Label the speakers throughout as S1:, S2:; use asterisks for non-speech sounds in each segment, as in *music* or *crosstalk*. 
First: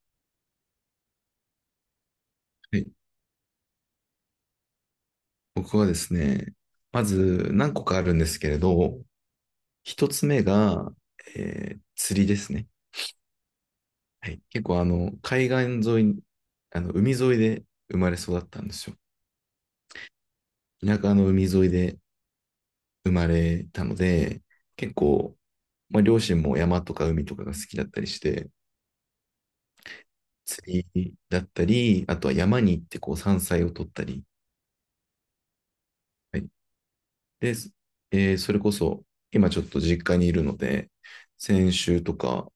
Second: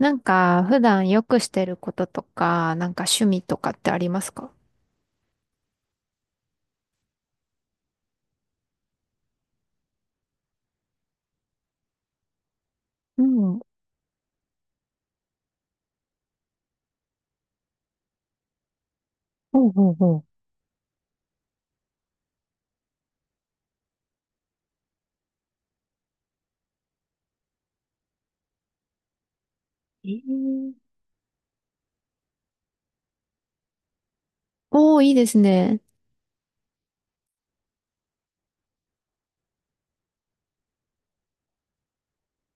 S1: 普段よくしてることとか、
S2: はい。
S1: 趣味とかってありますか？
S2: 僕はですね、まず何個かあるんですけれど、一つ目が、釣りですね。
S1: うん。
S2: はい、結構海岸沿いに、あの海沿いで生まれ育ったんですよ。
S1: ほうほうほう。
S2: 田舎の海沿いで生まれたので、結構、まあ、両親も山とか海とかが好きだったりして、
S1: ええ。
S2: 釣りだったり、あとは山に行ってこう山菜を取ったり、
S1: おー、いいですね。
S2: はい。で、それこそ今ちょっと実家にいるので、先週とか、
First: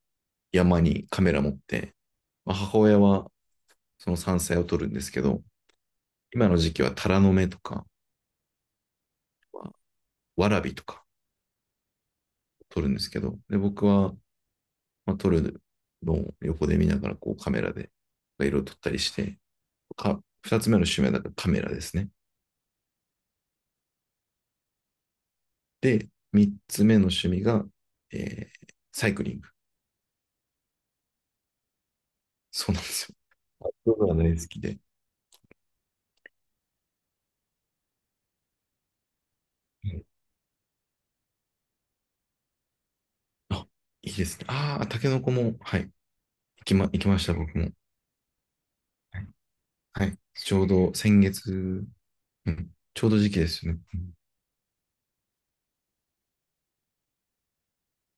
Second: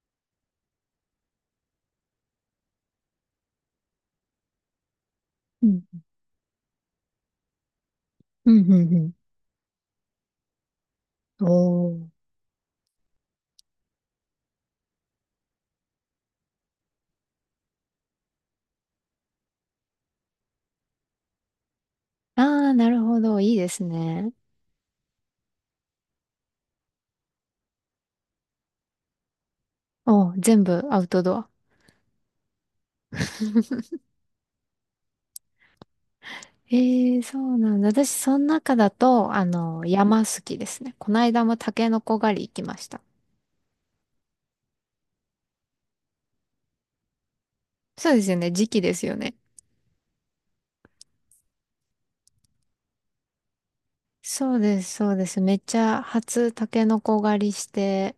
S2: 山にカメラ持って、まあ、母親はその山菜を撮るんですけど、
S1: うん。
S2: 今の時期はタラの芽とか、
S1: うん、うん、う
S2: わらびとか
S1: ん。おー。
S2: 撮るんですけど、で、僕は、まあ、撮るのを横で見ながらこうカメラで色を撮ったりして、か、二つ目の趣味はだからカメラですね。
S1: あー、なるほど。いいですね。
S2: で、三つ目の趣味が、サイクリング。
S1: おー、全部アウトドア。
S2: そうなんですよ。
S1: *laughs*
S2: 僕は大好きで。
S1: えー、そうなんだ。私、その中だと、
S2: うん。
S1: 山好きですね。この間もタケノコ狩り行きました。
S2: あ、いいですね。ああ、タケノコも、はい、行きま、行きました、僕も。
S1: そうですよね。時期ですよ
S2: はい。
S1: ね。
S2: はい、ちょうど先月、うん、ちょうど時期ですよね。うん。
S1: そうです、そうです。めっちゃ初タケノコ狩りして、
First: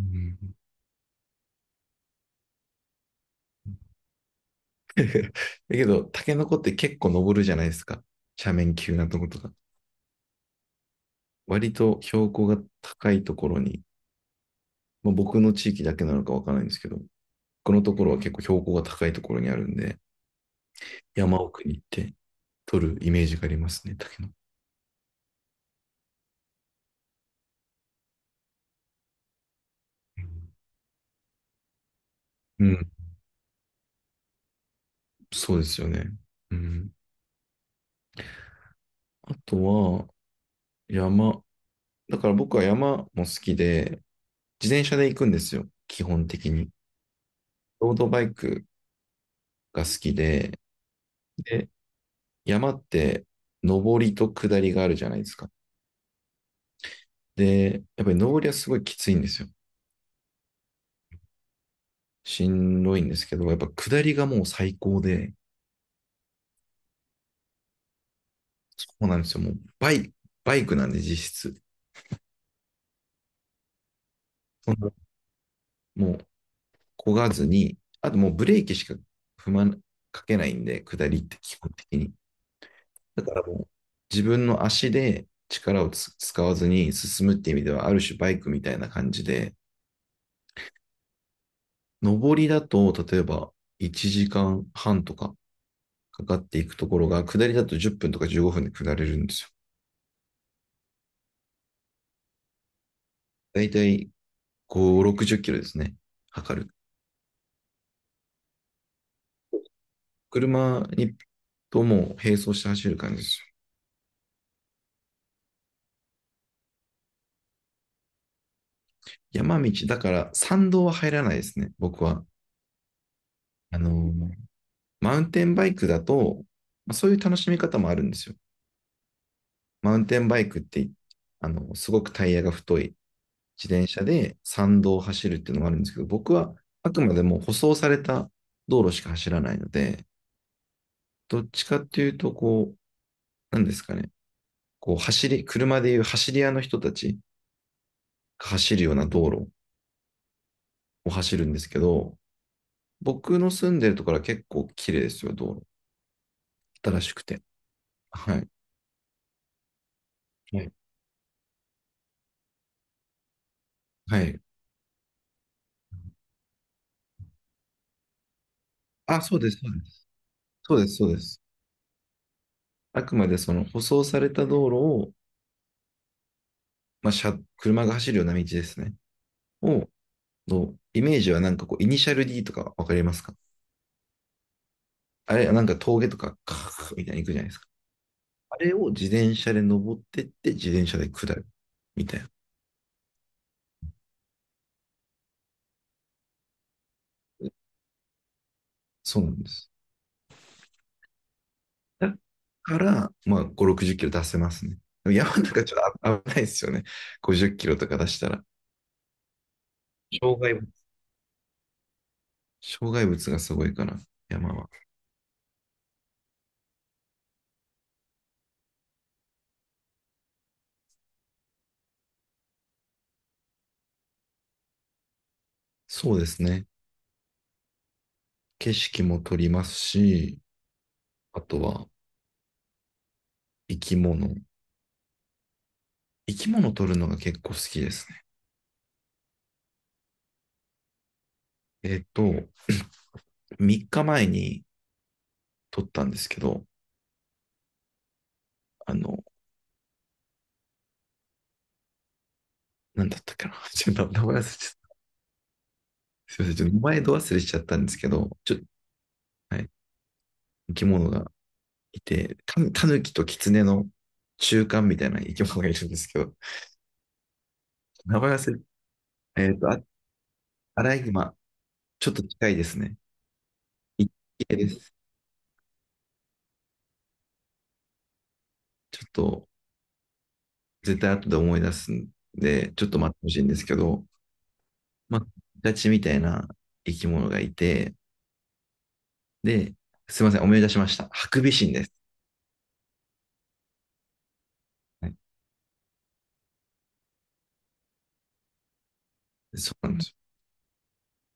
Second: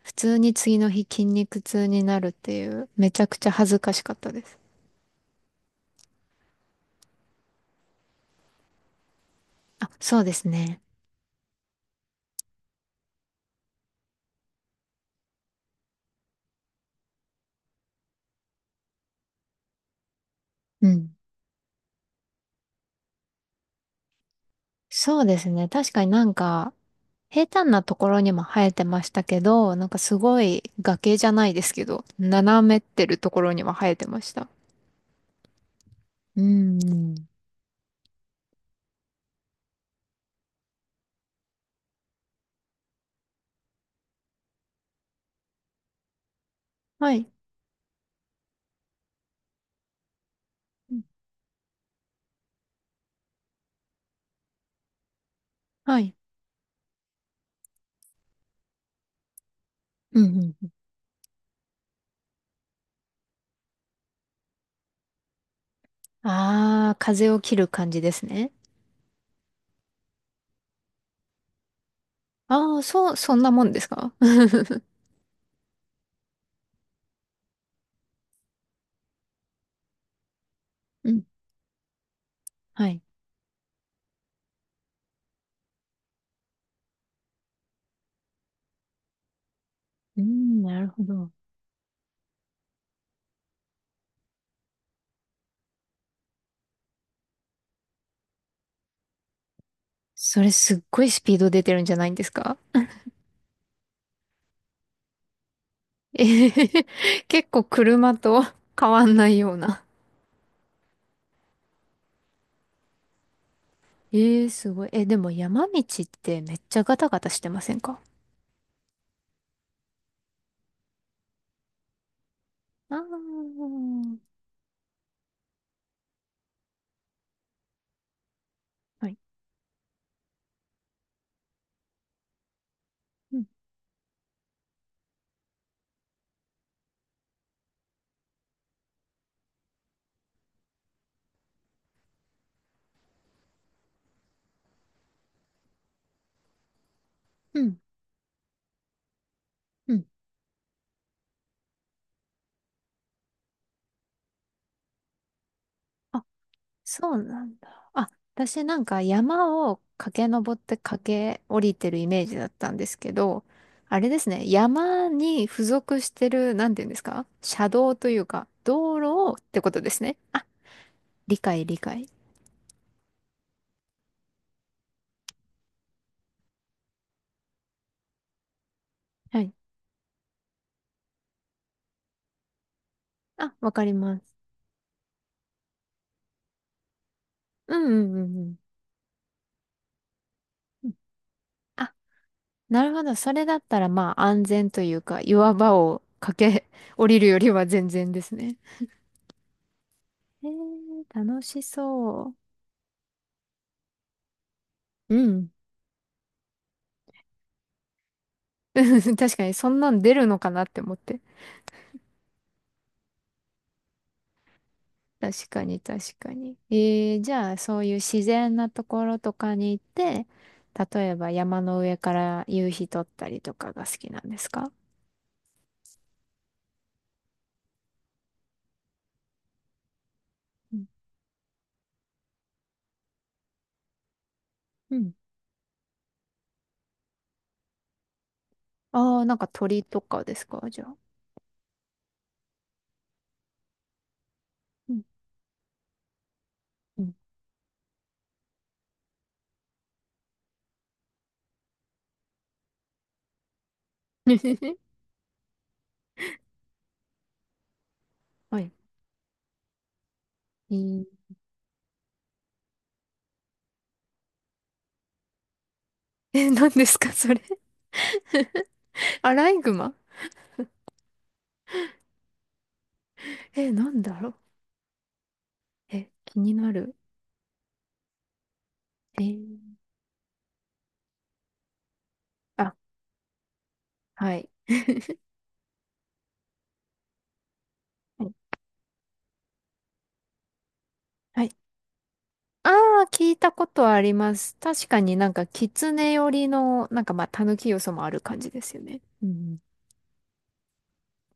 S2: う
S1: 普通に
S2: ん。
S1: 次の日筋肉痛になるっていう、めちゃくちゃ恥ずかしかったです。
S2: *laughs* だけど、タケノコって結構登るじゃないですか。斜面急なとことか。
S1: あ、そうですね。
S2: 割と標高が高いところに、まあ、僕の地域だけなのかわからないんですけど、このところは結構標高が高いところにあるんで、
S1: うん。
S2: 山奥に行って取るイメージがありますね、タケノコ。
S1: そうですね。確かに平坦なところにも生えてましたけど、すごい崖じゃないですけど、
S2: う
S1: 斜めっ
S2: ん、
S1: てるところにも生えてました。
S2: そうですよね。
S1: う
S2: うん。
S1: ん。
S2: あとは、山。だから僕は山も好きで、自転車で行くんですよ、基本的に。
S1: はい。
S2: ロードバイクが好きで、
S1: うん。
S2: で、山って上りと下りがあるじゃないですか。
S1: はいはい。
S2: で、やっぱり上りはすごいきついんですよ。
S1: うんうんう
S2: しんどいんですけど、やっぱ下りがもう最高で、
S1: ん。ああ、風を切る感じですね。
S2: そうなんですよ。もうバイ、バイクなんで実質。
S1: ああ、そう、そんなもんですか？
S2: そんな
S1: *laughs*
S2: もう漕がずに、あともうブレーキしか踏まな、かけないんで、下
S1: う
S2: りっ
S1: ん。
S2: て基本的に。
S1: はい。
S2: だからもう自分の足で力をつ使わずに進むっていう意味では、ある種バイクみたいな感じで、
S1: うん、なるほど。
S2: 上りだと、例えば1時間半とか、かかっていくところが、下りだと10分とか15分で下れるんですよ。
S1: それすっごいスピード出てるんじゃないんですか？
S2: だいたい5、60キロですね。
S1: ええ。
S2: 測る。
S1: *laughs* 結構車と変わんないような。
S2: 車にとも並走して走る感じです
S1: ええ、すごい。え、でも山道ってめっちゃガタガタしてませんか？
S2: よ。山道、だから山道は入らないですね、僕は。
S1: ああ
S2: あの
S1: ー、
S2: ーマウンテンバイクだと、まあそういう楽しみ方もあるんですよ。
S1: はい。
S2: マウンテンバイクって、あの、すごくタイヤが太い
S1: うん、
S2: 自転車で山道を走るっていうのもあるんですけど、僕はあくまでも舗装された道路しか走らないので、どっちかっていうと、こ、なんですかね、こう走り、車でいう走り屋の人たち
S1: うん、
S2: が走るような道路
S1: うん。
S2: を走るんですけど、僕の住んでるところは結構綺麗ですよ、道路。
S1: あ、
S2: 新
S1: そ
S2: し
S1: う
S2: くて。
S1: なんだ。あ、
S2: はい。
S1: 私なんか山を駆け上っ
S2: はい。
S1: て駆け降りてるイメージだったんですけど、あれで
S2: は
S1: す
S2: い。
S1: ね。山に付属してる、なんていうんですか、車道というか、道路
S2: あ、
S1: をっ
S2: そうです、
S1: て
S2: そ
S1: こ
S2: う
S1: と
S2: で
S1: です
S2: す。
S1: ね。あ、
S2: そうです、そうで
S1: 理
S2: す。
S1: 解、理解。
S2: あくまでその舗装された道路を、まあ、車、車が走るような道ですね。
S1: はい。
S2: を、のイメージはなんかこう、イニシャル D とかわかりますか？
S1: あ、わかります。
S2: あれ、なんか峠とか、カーッみたいに行くじゃないですか。
S1: うん、うん、うん、うん。
S2: あれを自転車で登ってって、自転車で下る。
S1: あ、
S2: みたいな。
S1: なるほど。それだったらまあ安全というか、岩場を駆け降りるよりは全然ですね。
S2: そうなんです。
S1: えー、楽し
S2: だ
S1: そ
S2: から、まあ、5、60キロ出せますね。でも
S1: う。う
S2: 山と
S1: ん。
S2: かちょっと危、危ないですよね。50キロとか出したら。
S1: *laughs* 確かに、そんなん出る
S2: 障
S1: のか
S2: 害
S1: なっ
S2: 物。
S1: て思って。
S2: 障害物がすごいから、山は。
S1: 確かに、確かに。えー、じゃあ、そういう自然なところとかに行って、例えば山の上から夕日撮ったりとかが好きなんですか？
S2: そうですね。景色も撮りますし、
S1: うん。
S2: あとは生き物。
S1: うん。
S2: 生き物撮るのが結構好きですね。
S1: ああ、鳥とかですか、じゃあ。
S2: えっと、3日前に
S1: うん。
S2: 撮ったんですけど、
S1: うん。
S2: あの、なんだったかな。*laughs* ちょっと名前忘れちゃ
S1: *laughs*
S2: った。すいません。ちょっと前度忘れしちゃったんですけど、ちょ、
S1: はい。
S2: はい。
S1: え
S2: 生き
S1: ー、
S2: 物がいて、タヌキとキツネの中間みたいな生き物がいるんですけど、
S1: え、何ですかそれ？
S2: 名前忘
S1: ア
S2: れ、
S1: ラ
S2: え
S1: イ
S2: っと、
S1: グ
S2: あ、
S1: マ。
S2: アライグマ、ちょっと近いですね。
S1: え、なん
S2: 一
S1: だろう。
S2: 系です。
S1: え、気になる。
S2: ちょっ
S1: え
S2: と、
S1: ー。
S2: 絶対後で思い出すんで、
S1: あ、
S2: ちょっと待ってほしいんですけど、
S1: はい。*laughs*
S2: まあ、ガチみたいな生き物がいて、
S1: はい
S2: で、すいません、思い出しました。ハク
S1: は
S2: ビ
S1: い。
S2: シンです。
S1: ああ、聞いたことあります。確か
S2: は
S1: に
S2: い、
S1: 狐寄りの、まあ、狸要素もある感じですよね。うん。
S2: そうなんですよ。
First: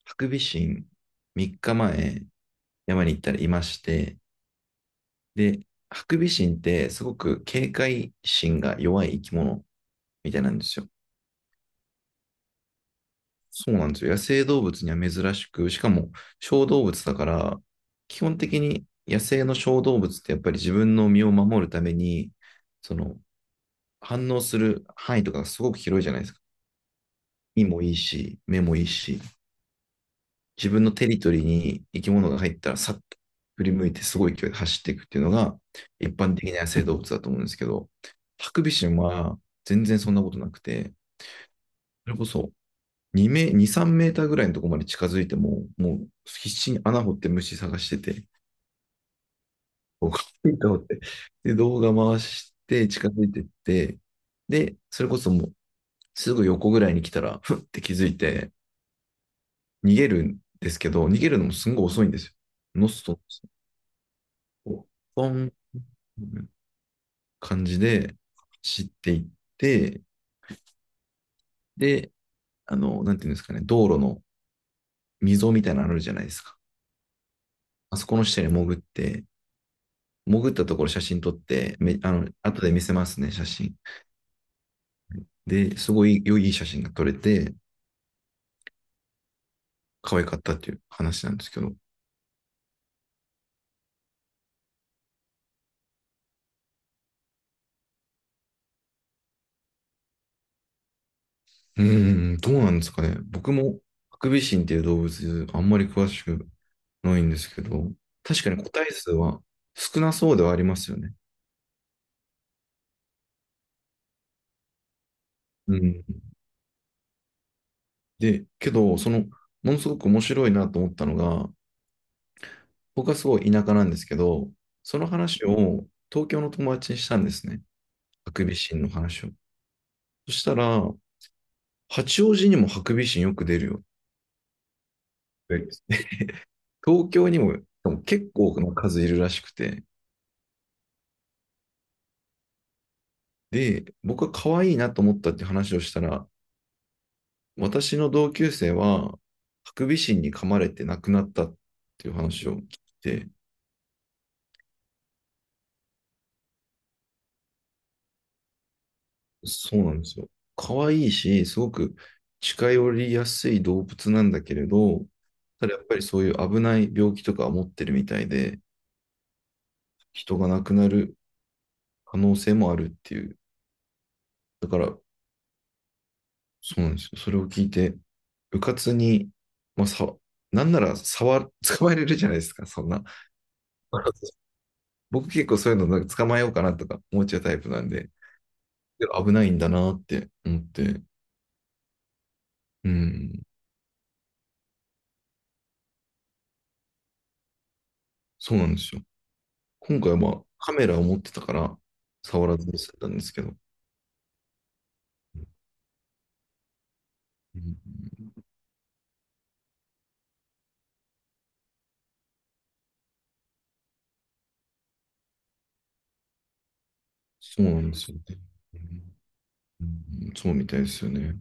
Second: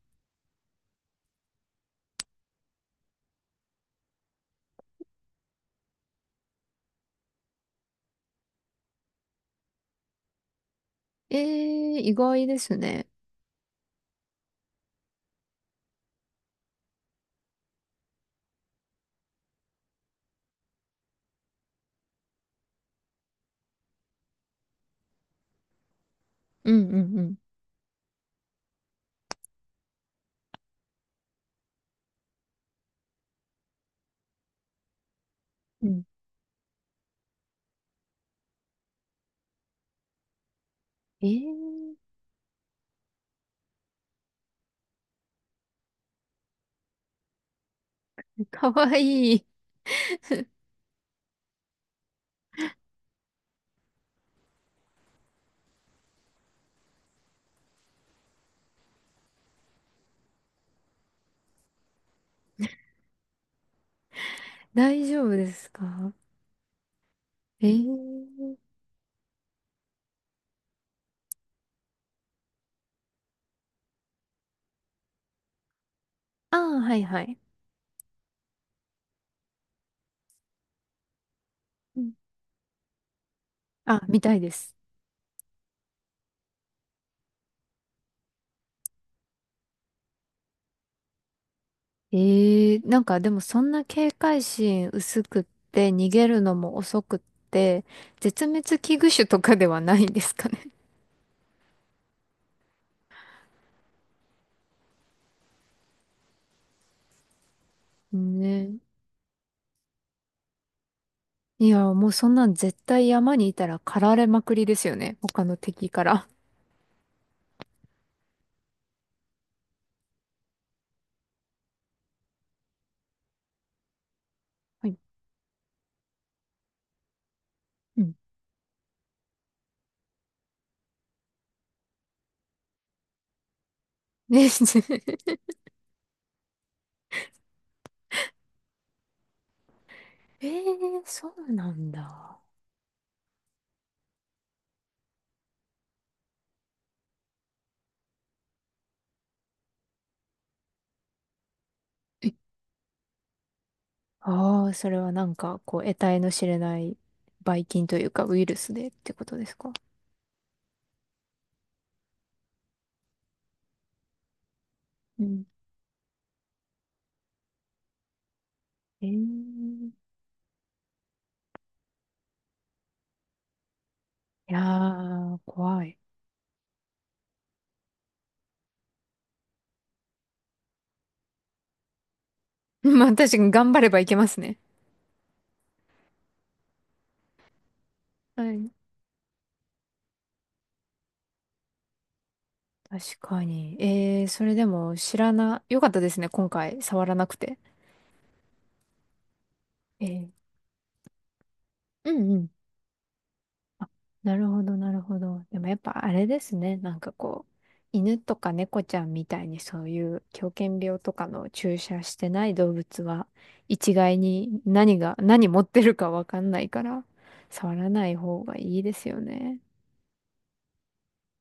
S2: ハクビシン、3日前、山に行ったらいまして、で、ハクビシンってすごく警戒心が弱い生き物みたいなんですよ。
S1: えー、意外ですね。
S2: そうなんですよ。野生動物には珍しく、しかも小動物だから、基本的に野生の小動物ってやっぱり自分の身を守るために、その反応する範囲とかがすごく広いじゃないですか。
S1: うんうんうん。
S2: 身もいいし、目もいいし、自分のテリトリーに生き物が入ったらさっと振り向いてすごい勢いで走っていくっていうのが
S1: うん。
S2: 一般的な野生動物だと思うんですけど、ハクビシンは全然そんなことなくて、
S1: え
S2: それこそ2メ、2、3メーターぐらいのところまで近づいても、もう必死に穴掘って虫探してて、
S1: ー、かわいい。
S2: *laughs* こうと思って、で、動画回して近づいてって、で、それこそもうすぐ横ぐらいに来たら、ふって気づいて、逃げるんですけど、逃げるのもすんごい遅いんですよ。ノストの
S1: 大丈
S2: ポ
S1: 夫で
S2: ン、
S1: すか？
S2: 感
S1: え
S2: じで
S1: ー。
S2: 走っていって、で、あの、なんていうんですかね、道路の溝みたいなのあるじゃないですか。
S1: ああ、はいはい。
S2: あそこの下に潜って、潜ったところ写真撮って、め、
S1: うん。
S2: あの、後で見せますね、写真。
S1: あ、見たいです。
S2: で、すごい良い写真が撮れて、可愛かったっていう話なんですけど。う
S1: ええ、でもそんな警戒心薄くって逃げるのも遅くって絶滅危惧種とかではないんですかね。
S2: ーん、どうなんですかね。僕も、ハクビシンっていう動物、あんまり詳しくないんですけど、
S1: *laughs*
S2: 確かに個
S1: ね。
S2: 体数は少なそうではありますよね。
S1: え。いや、もうそんなん絶対山にいたら狩られまくりですよね。他の
S2: う
S1: 敵
S2: ん。
S1: から。
S2: で、けど、その、ものすごく面白いなと思ったのが、僕はすごい田舎なんですけど、
S1: はい。
S2: その話を東京の友達にしたんですね。
S1: うん。
S2: ハクビシンの話を。そしたら、八王子にもハクビシンよく出るよ。
S1: ね。 *laughs*
S2: 東京にも結構な数いるらしくて。
S1: ええ、そうなんだ。
S2: で、僕は可愛いなと思ったって話をしたら、私の同級生は、ハクビシンに噛まれて亡くなったっていう話を聞いて、
S1: ああ、それは得体の知れないばい菌というか、ウイルスでってことですか？
S2: そうなんですよ。可愛いし、すごく近寄りやすい動物なんだけれど、
S1: うん。
S2: ただやっぱりそういう危ない病気とか持ってるみたいで、
S1: ええ。い
S2: 人が亡くなる可能性もあるっていう。
S1: や
S2: だから、
S1: ー、怖い。
S2: そうなんですよ。それを聞いて、うかつに、まあ、さ、なんなら触、*laughs* 捕まえれるじゃないですか、
S1: *laughs*
S2: そんな。
S1: まあ、確かに頑張ればいけま
S2: *laughs*
S1: すね。
S2: 僕結構そういうのなんか捕まえようかなとか思っちゃうタイプなんで、
S1: はい。
S2: でも危ないんだなって思って、う
S1: 確
S2: ん、
S1: かに。えー、それでも知らな、よかったですね、今回、触らなくて。
S2: そうなんですよ。今
S1: え
S2: 回はま
S1: ー、
S2: あカメラを持ってたから
S1: うんう
S2: 触
S1: ん。
S2: らずに済んだんですけど、
S1: あ、なるほど、なるほど。でもやっぱあれですね、
S2: うん、
S1: 犬とか猫ちゃんみたいにそういう狂犬病とかの注射してない動物は、一概に何が、何持ってるかわかんないから、
S2: そう
S1: 触
S2: な
S1: ら
S2: んで
S1: な
S2: す
S1: い
S2: よね。
S1: 方がいいですよね。
S2: うん、そうみたいですよね。